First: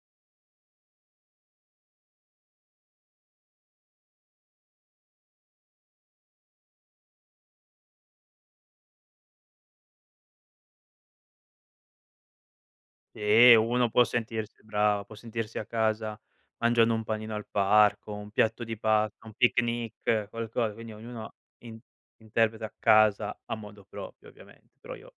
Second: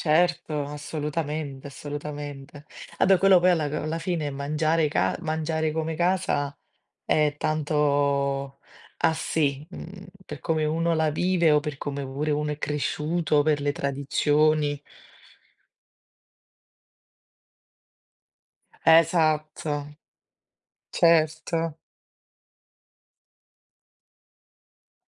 Certo, assolutamente, assolutamente. A beh, quello poi a alla fine mangiare ca mangiare come casa è tanto a si, mhmm, per come uno la vive o per come pure uno è cresciuto, Sì, per le uno può sentirsi tradizioni. bravo, può sentirsi a casa mangiando un panino al parco, un piatto di pasta, un Esatto, picnic, qualcosa, quindi ognuno certo. in interpreta casa a modo proprio ovviamente. Però io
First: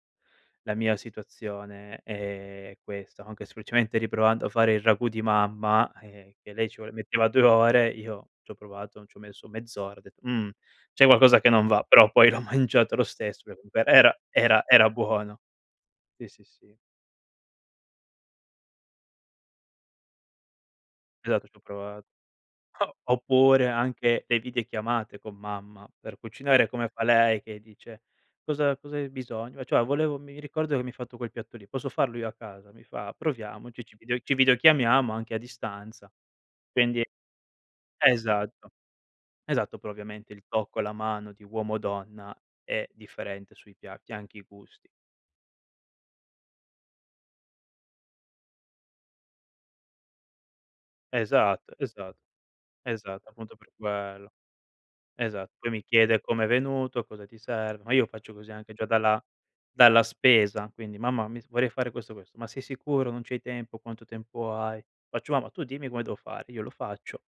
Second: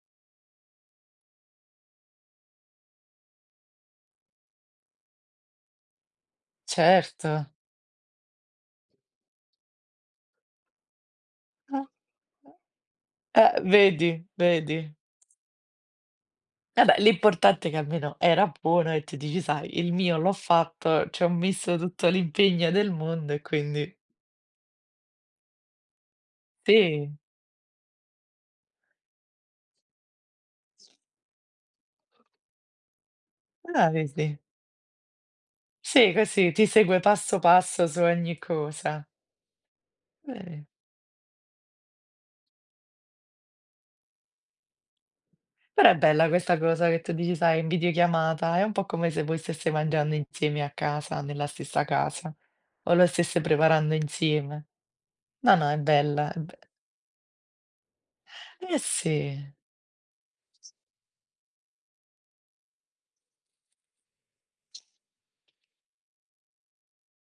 la mia situazione è questa, anche semplicemente riprovando a fare il ragù di mamma, ehm, che lei ci voleva metteva 2 Certo. ore, io ci ho provato, n ci ho messo mezz'ora, ho detto: "Mhmm, c'è qualcosa che non va". Ah Però poi l'ho mangiato lo stesso, eh eh [unintelligible] vedi, era era vedi. era buono. Sì, sì, sì. Vabbè, l'importante è che almeno era buono e tu dici: "Sai il mio l'ho fatto, ci ho Esatto ci ho messo provato. tutto l'impegno del O mondo e oppure quindi". anche le videochiamate con mamma, per cucinare come fa Sì. lei che dice: "Cosa cosa hai bisogno?", "Cioè volevo mi ricordo che mi hai fatto quel piatto lì, posso farlo io a casa?". Mi fa "Proviamoci!", Eh, ci video ci vedi. videochiamiamo anche a distanza. Sì, così, ti segue Quindi passo passo su ogni esatto, cosa. esatto, però ovviamente il Vedi. tocco e la mano di uomo donna è differente sui piatti, anche i gusti. Però è bella questa cosa che tu dici, sai, in videochiamata, è un po' come se voi steste mangiando insieme a casa, nella Esatto, stessa esatto, casa, o lo esatto, steste appunto per preparando quello. insieme. Esatto. No, no, Poi è mi chiede: bella è "Com'è be venuto? Cosa ti serve?". Ma io faccio così anche Eh già dalla sì. dalla spesa, quindi: "Mamma mi vorrei fare questo questo!". "Ma sei sicuro? Non c'hai tempo, quanto tempo hai?". Faccio "Mamma tu dimmi come devo fare, io lo faccio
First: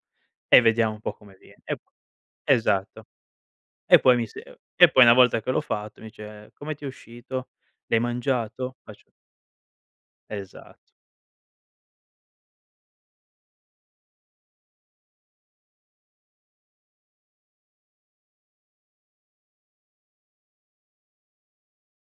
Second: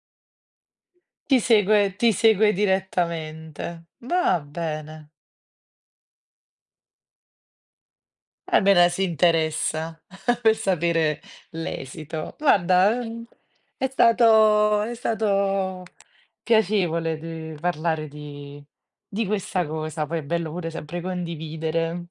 e vediamo un po' come Ti viene!". E p segue ti segue esatto. direttamente. E poi mi Va se e poi bene. una volta che l'ho fatto mi dice: "Come ti è uscito? L'hai Vabbè mangiato?". dai si Faccio interessa per Esatto. sapere l'esito. Guarda, uhm, è stato è stato piacevole di parlare di di questa cosa, poi è bello pure sempre condividere.